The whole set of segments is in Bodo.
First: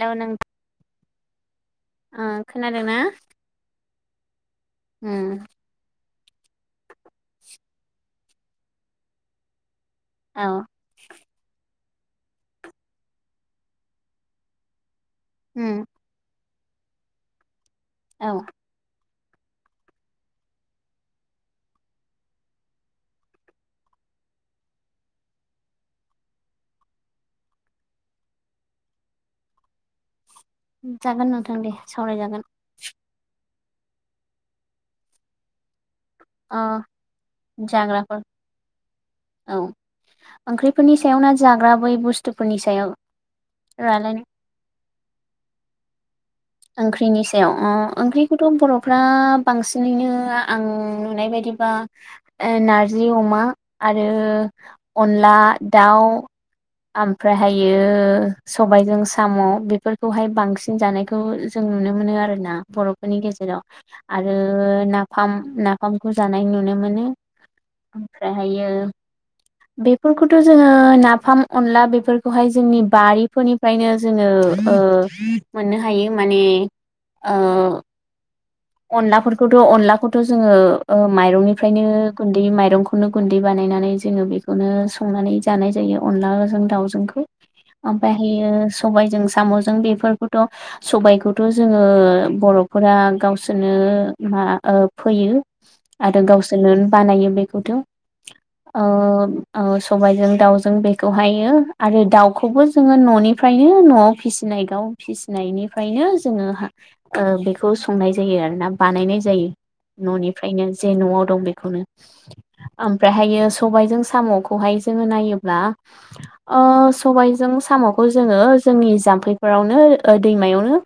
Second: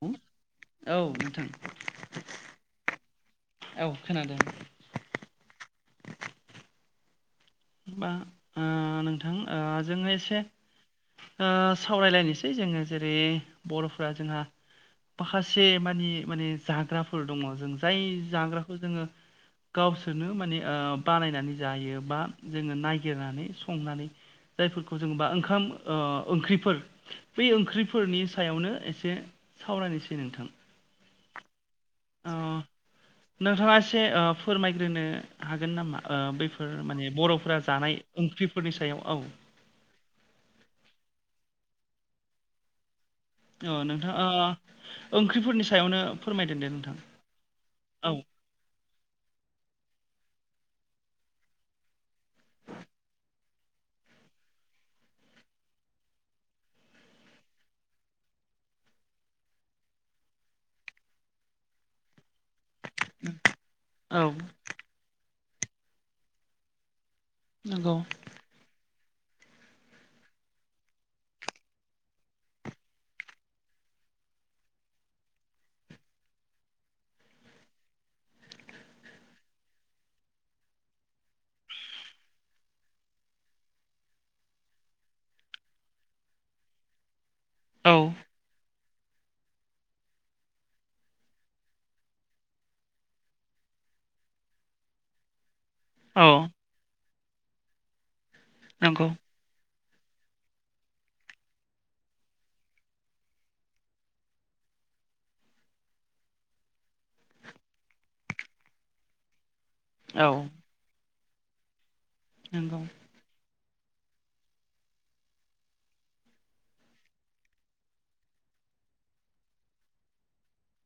हेलौ नों औ नोंथां ओ औ खोनादों होम बा नोंथां जोङो एसे औ सावरायलायनोसै जोङो जेरै बर'फोरा जोंहा माखासे उम मानि माने जाग्राफोर दङ जों जाय औ जाग्राखौ जोङो। गावसोरनो माने बानायनानै जायो बा जोङो नायागिरनानै संनानै जायफोरखौ जोबा ओंखाम ओ ओंख्रिफोर बै ओंख्रिफोरनि सायावनो एसे सावरायनोसै नोंथां। जागोन नोंथां दे सावराय जागोन‌। ओ नोंथाङा एसे फोरमायग्रोनो हागोन नामा अ बैफोर माने बर'फोरा जानाय जाग्राफोर ओंख्रिफोरनि सायाव औ ओंख्रिफोरनि सायाव ना जा बै बुस्थुफोरनि सायाव अ रालायनो नोंथाङा ओंख्रिफोरनि सायावनो। फोरमायदों दे नोंथां ओंख्रिनि सायाव अ औ ओंख्रिखौथ' बर' फ्रा बांसिनैनो आं नुनाय बायदिबा नारजि अमा आरो अनला दाउ। ओमफ्रायहायो सबाइजों साम' बेफोरखौहाय बांसिन जानाय बेखौ जों नुनो मोनो आरोना बर'फोरनि गेजेराव औ आरो नाफाम। नाफामखौ जानाय नुनो मोनो नंगौ ओमफ्रायहायो। बेफोरखौथ' जोङो नाफाम अनला बेफोरखौहाय जोंनि बारिफोरनिफ्रायनो जोङो। ओ मोननो हायो माने ओ। अनलाफोरखौथ' अनलाखौथ' जोङो ओ माइरंनिफ्रायनो गुन्दै माइरंखौनो गुन्दै बानाय। बानायनानै जोङो बेखौनो संनानै जानाय जायो अनलाजों दाउजोंखौ। औ ओमफ्रायहायो। सबायजों साम'जों बेफोरखौथ' सबायखौथ' जोङो बर'फोरा गावसोर गावसोरनो मा ओ फोयो आरो औ गावसोरनो बानायो बेखौथ' औ नंगौ औ। सबायाइजों दाउजों बेखौहायो आरो दाउखौबो जोङो न'निफ्रायनो न'आव फिसिनाय गाव फिसिनायनिफ्रायनो जोङो बेखौ संनाय जायो आरोना बानायनाय जायो औ न'निफ्रायनो जे न'आव दं बेखौनो। नंगौ आमफ्रायहायो। सबायजों साम'खौहाय जोङो नायोब्ला सबायजों साम'खौ जोङो। जोंनि जाम्फैफोरावनो दैमायावनो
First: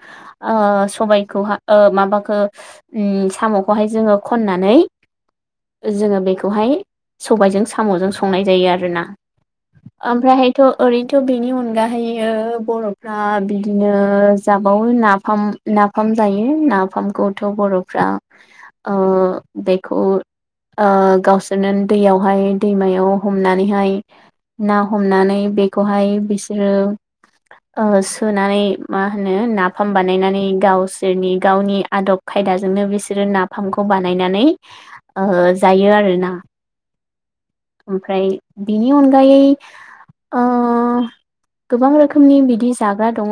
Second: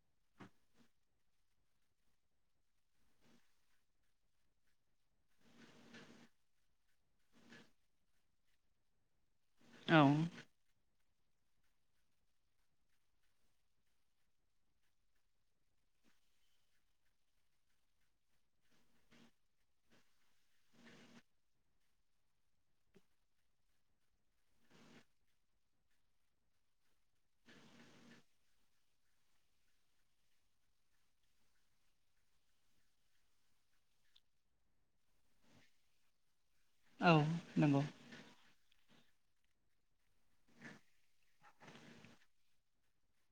सबाइखौहा मा ओ उम साम'खौहाय जोङो खननानै जोङो बेखौहाय सबायजों साम'जों संनाय जायो आरोना। औ ओमफ्रायहायथ' ओरैनो बेनि अनगायैबो बर'फ्रा बिदिनो जाबावो नाफाम नाफाम जायो नाफामखौथ' बर'फ्रा बेखौ ओ गावसोरनो दैयावहाय दैमायाव हमनानैहाय ना हमनानै बेखौहाय बिसोरो ओ सुनानै मा होनो नाफाम बानायनानै गावसोरनि गावनि आदब खायदाजोंनो बिसोरो नाफामखौ बानायनानै जायो आरोना। औ नंगौ ओमफ्राय बिनि अनगायै। गोबां रोखोमनि बिदि जाग्रा दङ।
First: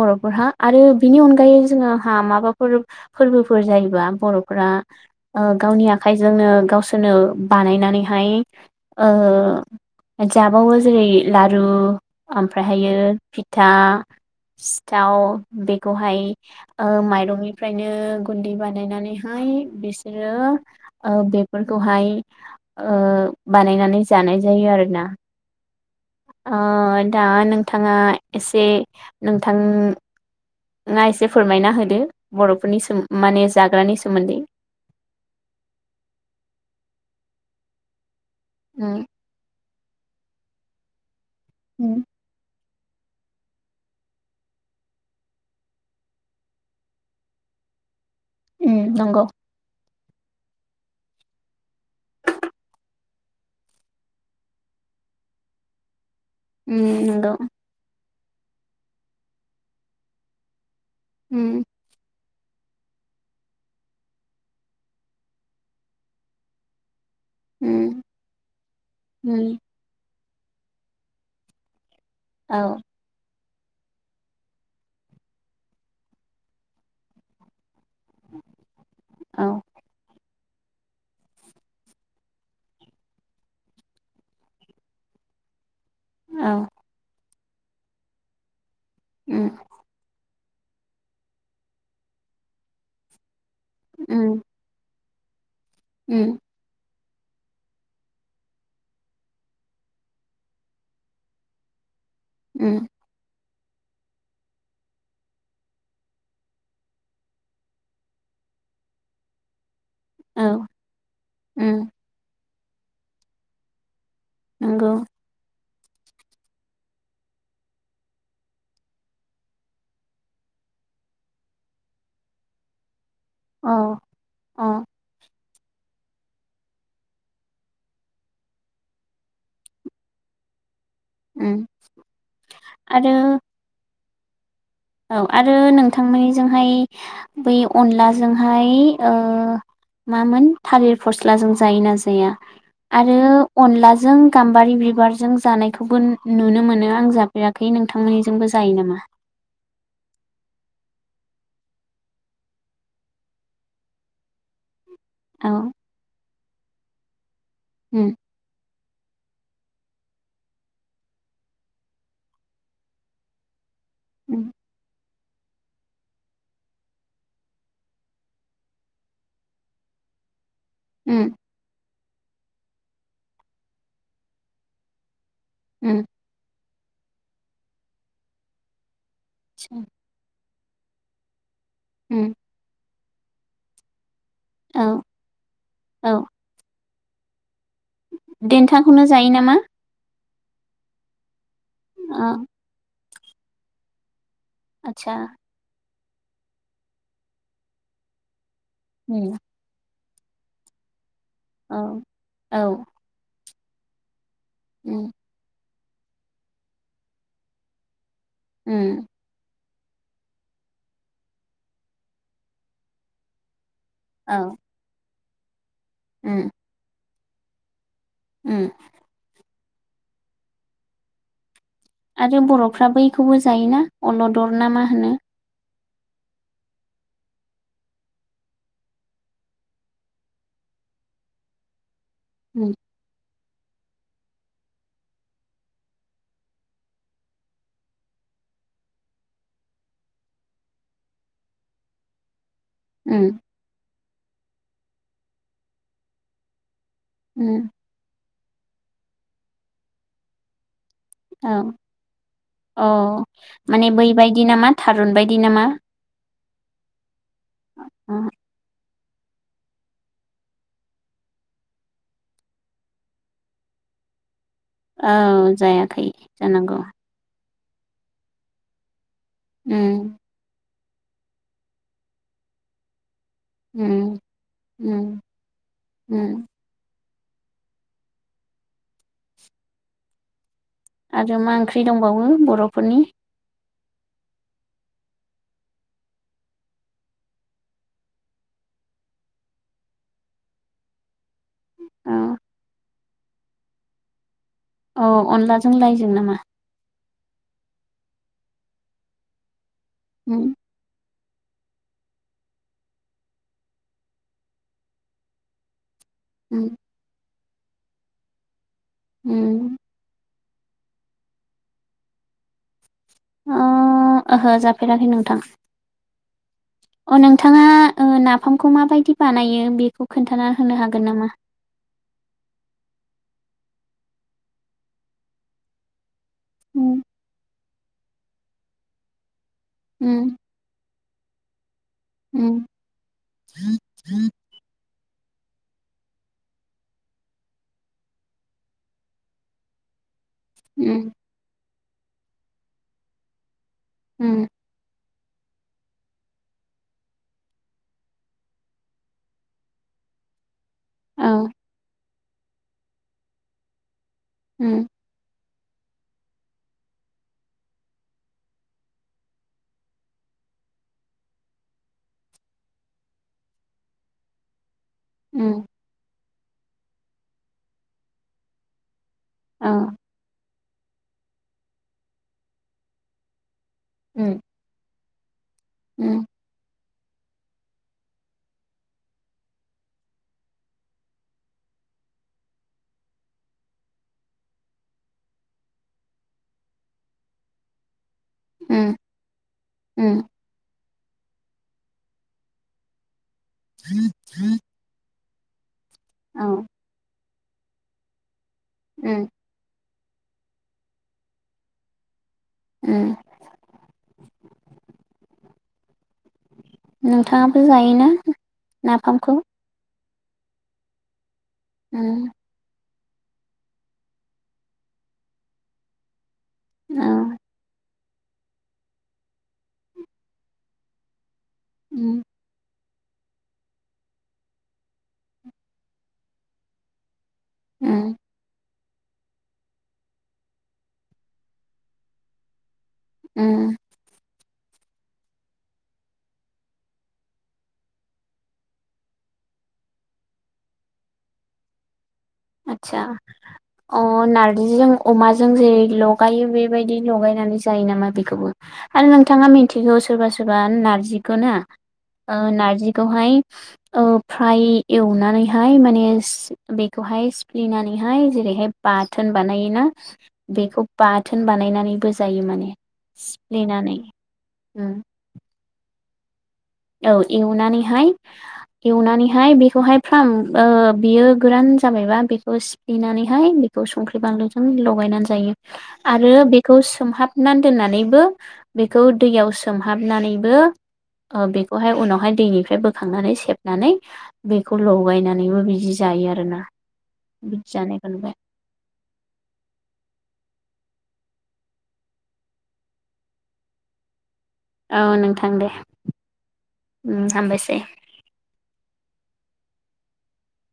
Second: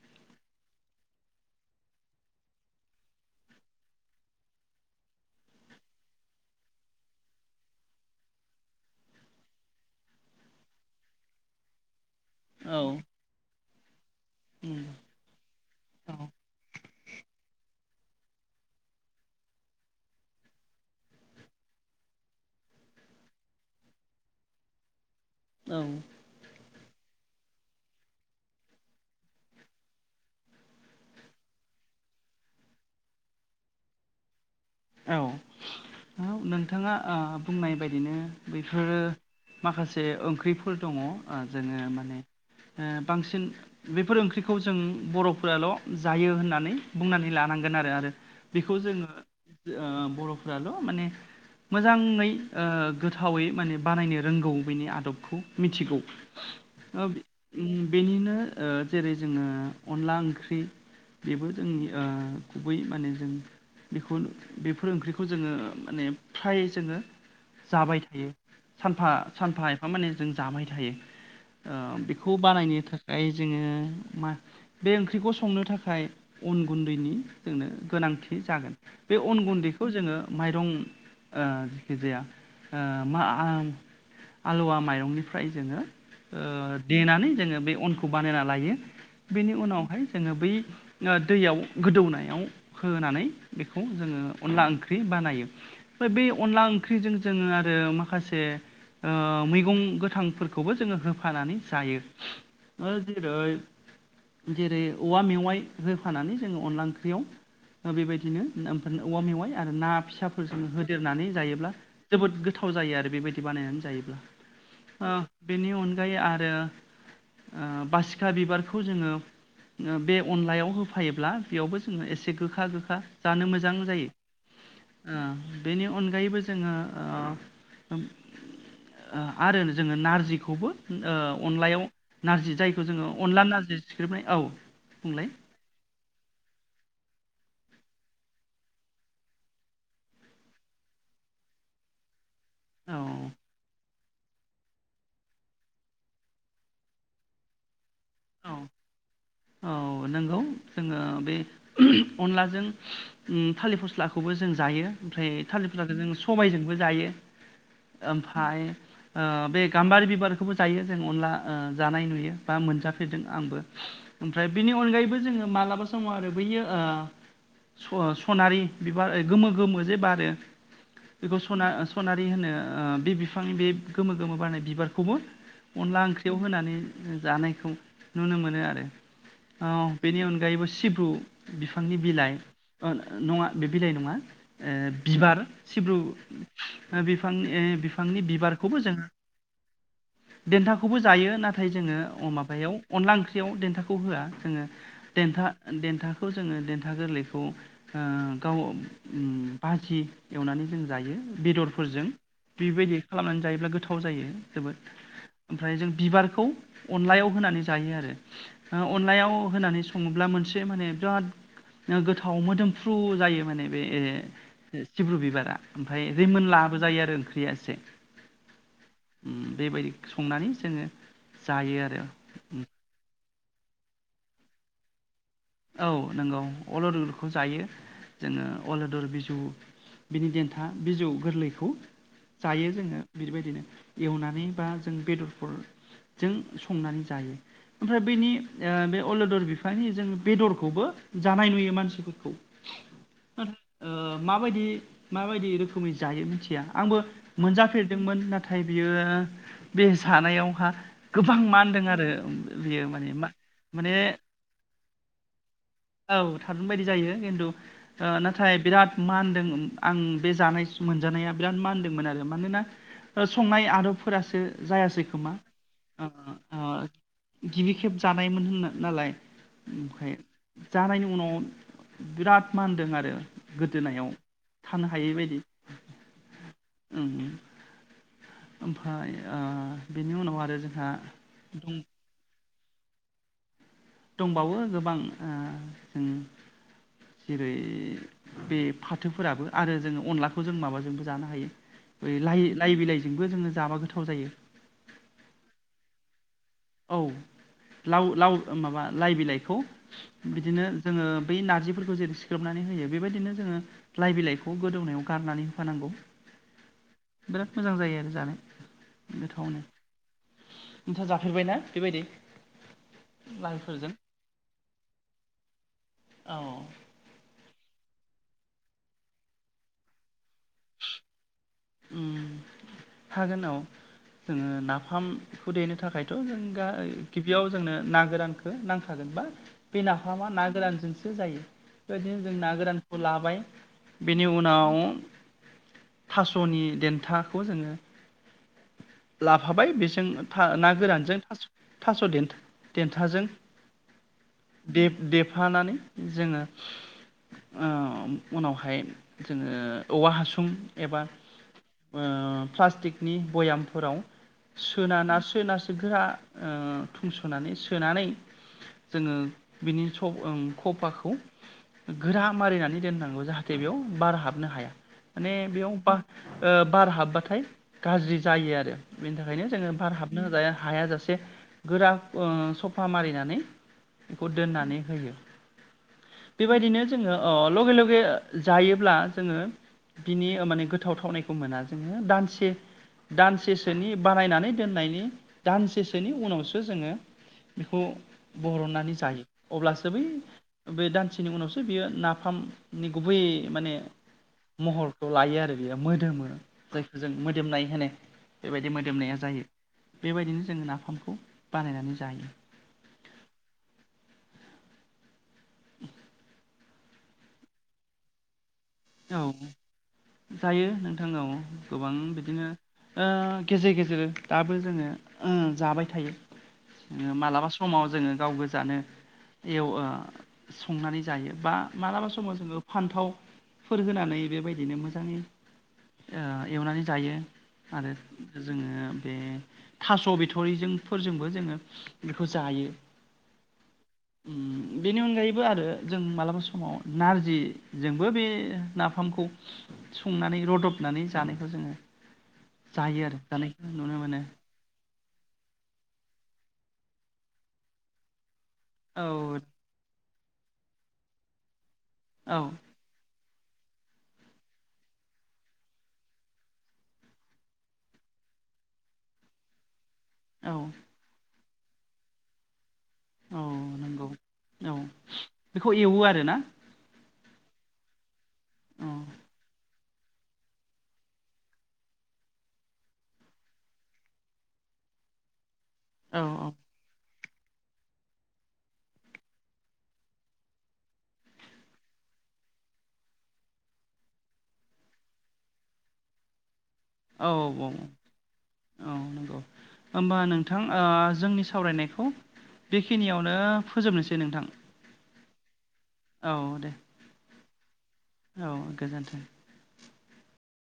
बर'फोरहा आरो बिनि अनगायै जोङो हा माबा फोरबोफोर जायोबा बर'फोरा गावनि आखाइजोंनो गावसोरनो बानायनानैहाय ओ जाबावो जेरै लारु औ नंगौ औ ओमफ्रायहायो फिथा सिथाव बेखौहाय औ माइरंनि बिनो गुन्दै बानायनानैहाय बिसोरो बेफोरखौहाय ओ बानायनानै जानाय जायो आरोना। औ ओ दा नोंथांङा एसे नोंथां। नोंथांआ एसे फोरमायना होदो बरफोरनि सोमोन्दै माने जाग्रानि सोमोन्दै। औ औ नोंथांङा बुंनाय बायदिनो उम बेफोरो। माखासे ओंख्रिफोर दङ जोंङो उम माने। ओ बांसिन बेफोर ओंख्रिखौ जों बरफोराल जायो होननानै बुंनानै लानांगोन आरो आरो। उम बेखौ जोंङो नंगौ बरफ्राल माने। मोजांङै गोथावै माने बानायनो रोंगौ बेनि आदबखौ मिथिगौ। उम ओ नंगौ। बेनिनो जेरै जोंङो अनला ओंख्रि बेबो उम जोंनि। गुबै माने जों बेखौ बेफोर ओंख्रिखौ जोंङो माने फ्राय जोंङो। जाबाय उम थायो सानफा उम सानफा एफा माने जों जाबाय थायो बेखौ। बेखौ औ बानायनो थाखाय। जोंङो मा बे ओंख्रिखौ संनो थाखाय अन गुन्दैनि जोंनो। गोनांथि जागोन बे अन औ गुन्दैखौ जोंङो। माइरं जायखि जाया मा। आलुवा माइरंनिफ्राय जोंङो। औ देनानै जोंङो बे अनखौ बानायना लायो उम बेनि उनावहाय जोंङो। बै दैयाव गोदौनायाव होनानै बेखौ जोंङो उम अनला ओंख्रि। ओंख्रि बानायो ओमफ्राय बे उम अनला ओंख्रिजों। जोंङो आरो माखासे मैगं गोथांफोरखौबो जोंङो होफानानै जायो। [inaudible] उम जेरै औवा मेवाइ होफानानै जोंङो अनला ओंख्रियाव बेबायदिनो। औवा मेवाइ आरो ना फिसाफोरजों औ होदेरनानै जायोब्ला उम जोबोद गोथाव। गोथाव जायो आरो बेबायदि बानायनानै जायोब्ला नंगौ बेनि अनगायै आरो। बासिखा बिबारखौ जोंङो। बे अनलायाव होफायोब्ला बेयावबो जोंङो एसे गोखा गोखा। जानो औ मोजां जायो। औ बेनि अनगायैबो जोंङो। आरो जोंङो नारजिखौबो। उम अनलायाव नारजि जायखौ जोंङो आरो अनला नारजि सिफ्लेनाय औ। औ बुंलाय आरो नों। थांनायजोंहाय बै अनलाजोंहाय। मामोन थालिर फस्लाजों जायोना जाया औ आरो अनलाजों। जों गाम्बारि बिबारजों जानायखौबो नुनो मोनो आं जाफेराखै नों। थांनायजोंबो औ जायो नामा। औ नंगौ जोंङो बे अनलाजों थालिर फस्लाखौबो जों जायो। ओमफ्राय औ थालिर फस्लाखौ जों सबायजोंबो जायो उम ओमफ्राय। बे गाम्बारि बिबारखौबो जायो जों अनला जानाय नुयो बा मोनजाफेरदों आंबो। ओमफ्राय उम बेनि अनगायैबो जोंङो मालाबा समाव आरो बैयो। सनारि बिबार गोमो गोमो जे बारो। उम बेखौ सना सनारि होनो बे बिफांनि बे गोमो गोमो बारनाय बिबारखौबो। उम अनला ओंख्रियाव होनानै जानायखौ नुनो मोनो आरो। बेनि अनगायैबो सिब्रु बिफांनि उम बिलाय। नङा बे बिलाइ नङा औ बिबार सिब्रु। औ बिफां बिफांनि बिबारखौबो देन्थाखौनो जोंङो जायो नामा? देन्थाखौबो जायो नाथाय। नाथाय जोंङो अ माबायाव अनला ओंख्रियाव देन्थाखौ होनाय आतसा जाया। बेखौ जोंङो देन्था गोरलैखौ गाव। उम [inaudible] एवनानै जों जायो औ बेदरफोरजों औ बेबायदि खालामनानै जायोब्ला गोथाव जायो। जोबोद उम ओमफ्राय जों बिबारखौ अनलायाव होनानै जायो आरो। उम अनलायाव होनानै। सङोब्ला मोनसे माने बिराद नो गोथाव मोदोमफ्रु जायो माने बे औ सिब्रु बिबारा ओमफ्राय उम रैमोनलाबो जायो आरो ओंख्रिया एसे उम। उम बेबायदि संनानै जोङो जायो आरो। बेखौबो जायोना अल'दर ना मा होनो औ नंगौ अल'दरखौ जायो जोङो अल'दर बिजौ बिनि देन्था बिजौ गोरलैखौ जायो उम जोङो बेबायदि बिदिनो एवनानै बा जों बेदरफोर जों संनानै जायो ओमफ्राय बेैनि ओ बे अलदर बिफानि जों बेदरखौबो जानाय नुयो मानसिफोरखौ उम नाथाय ओ माबायदि माबायदि रोखोमै जायो मिथिया आंबो उम मोनजाफेरदोंमोन ना- थाय बियो बे जानायावहा गोबां औ मानदों आरो औ बेयो माने माने बैबायदि नामा थारुन बायदि नामा औ थारुन बायदि जायो खिन्थु ओ नाथाय बिराद बिराद मानदों आं बे जानाय मोनजानाया बिराद मानदोंमोन आरो मानोना ओ संनाय आदबफोरासो जायासै औ खोमा ओ जायाखै जानांगौ गिबि खेब जानायमोन होनो नालाय उम ओमफ्राय जानायनि उनाव बिराद मानदों आरो उम गोदोनायाव थानो उम हायैबायदि उम उम उम ओमफ्राय ओ बेनि उनाव आरो जों आरो मा ओंख्रि दंबावो बर'फोरनि दंबावो गोबां ओ ओ जेरै बे फाथोफोराबो आरो जोङो अनलाखौ जों माबाजोंबो जानो हायो औ बै लाइ लाइ बिलाइजोंबो जोङो जाबा गोथाव जायो औ अनलाजों लायजों नामा औ लाव लाव ओ माबा लाइ बिलाइखौ उम बिदिनो जोङो बै नारजिफोरखौ जेरै सिख्रोबनानै होयो बेबायदिनो जोङो लाइ बिलाइखौ गोदौनायाव गारनानै होफानांगौ उम बिराद मोजां जायो आरो जानो गोथावनो उम [unintelligible] नुबायना बेबायदि ओ लाइफोरजों ओहो जाफेराखै नोंथां औ अ नोंथाङा ओ नाफामखौ माबायदि बानायो बेखौ खोन्थाना होनो हागोन नामा उम हागोना औ नोङो नाफामखौ देनो थाखाय थ' जों दा उम गिबियाव जोंनो ना गोरानखौ नांखागोन बा बे नाफामा उम ना गोरानजोंसो जायो बेबायदिनो जों ना उम गोरानखौ लाबाय बेनि उनाव था- स'नि देन्थाखौ जोङो लाफाबाय बेजों था ना उम गोरानजों थास 'थास' देनथा देन्थाजों उम देब देफानानै जोङो ओ उनावहाय जोङो औवा हासुं एबा ओ ओ प्लास्टिकनि बयामफोराव उम सोना ना सोना गोरा ओ थुंस'नानै सोनानै जोङो बिनि स ओं खफाखौ गोरा मारिनानै दोननांगौ जाहाथे बेयाव बार हाबनो हाया माने उम बेयाव ब ओ बार हाबबाथाय गाज्रि जायो आरो बेनि थाखायनो औ जोङो बार हाबनो हाया जासे गोरा सफा मारिनानै बेखौ उम दोननानै होयो उम बेबायदिनो जोंङो अ लगे लगे जायोब्ला जोङो बिनि माने गोथाव थावनायखौ मोना जोङो दानसे दानसेसोनि बानायनानै दोननायनि दाननैसोनि उनावसो जोङो बेखौ उम बरहननानै जायो अब्लासो उम बै दान दाननैसिनि उनावसो बियो नाफामनि गुबै माने महरखौ लायो आरो बियो मोनो। मोदोमो औ जायखौ जों मोदोमनाय होनो बेबायदि मोदोमनाया उम जायो। बेबायदिनो जोङो नाफामखौ बानायनानै जायो। उम नोंथांङाबो जायोना औ नाफामखौ। जायो नोंथां औ गोबां उम बिदिनो। ओ गेजेर गेजेर दाबो जोङो जाबाय थायो। औ मालाबा समाव जोङो गाव गोजानो एव आ संनानै जायो बा मालाबा उम समाव जोङो। फान्थाव फोर होनानै बेबायदिनो मोजाङै एवनानै ओ जायो। आरो उम जोङो। बे थास' बिथरिजों फोरजोंबो जोङो बेखौ जायो। उम बेनि अनगायैबो आरो जों मालाबा समाव नारजि जोंबो बे नाफामखौ संनानै रदबनानै जानायखौ जोङो जायो आतसा आरो जानायखौ नुनो अ मोनो नारजिजों अमाजों जेरै लगायो बेबायदि लगायनानै जायो नामा बेखौबो? औ आरो नोंथाङा मिथिगौ सोरबा सोरबा नार्जिखौ ना औ नार्जिखौहाय ओ फ्राय एवनानैहाय माने बे हाय सिप्ले नानै हाय जेरैहाय बाथोन बानायोना औ बेखौ बाथोन बाथोन बानायनानैबो जायो माने औ सिफ्लेनानै नंगौ उम ना औ एवनानै हाय औ एवनानै हाय बेखौहाय फ्राम बियो गोरान जाबायबा बेखौ सिफ्लेनानै हाय संख्रि बानलुजों लायनानै जायो औ आरो बेखौ सोमहाब सोमहाबनानै दोननानैबो बेखौ दैयाव सोमहाबनानैबो ओ बेखौहाय उनावहाय दैनिफ्राय बोखांनानै सेबनानै बेखौ लगायनानैबो बिदि जायो। आरो ना? औ औ औ औ नंगौ होनोमबा नोंथां। जोंनि सावरायनायखौ बेखिनियावनो फोजोबनोसै नोंथां। औ नोंथां दे। औ दे उम हामबायसै औ गोजोन्थों।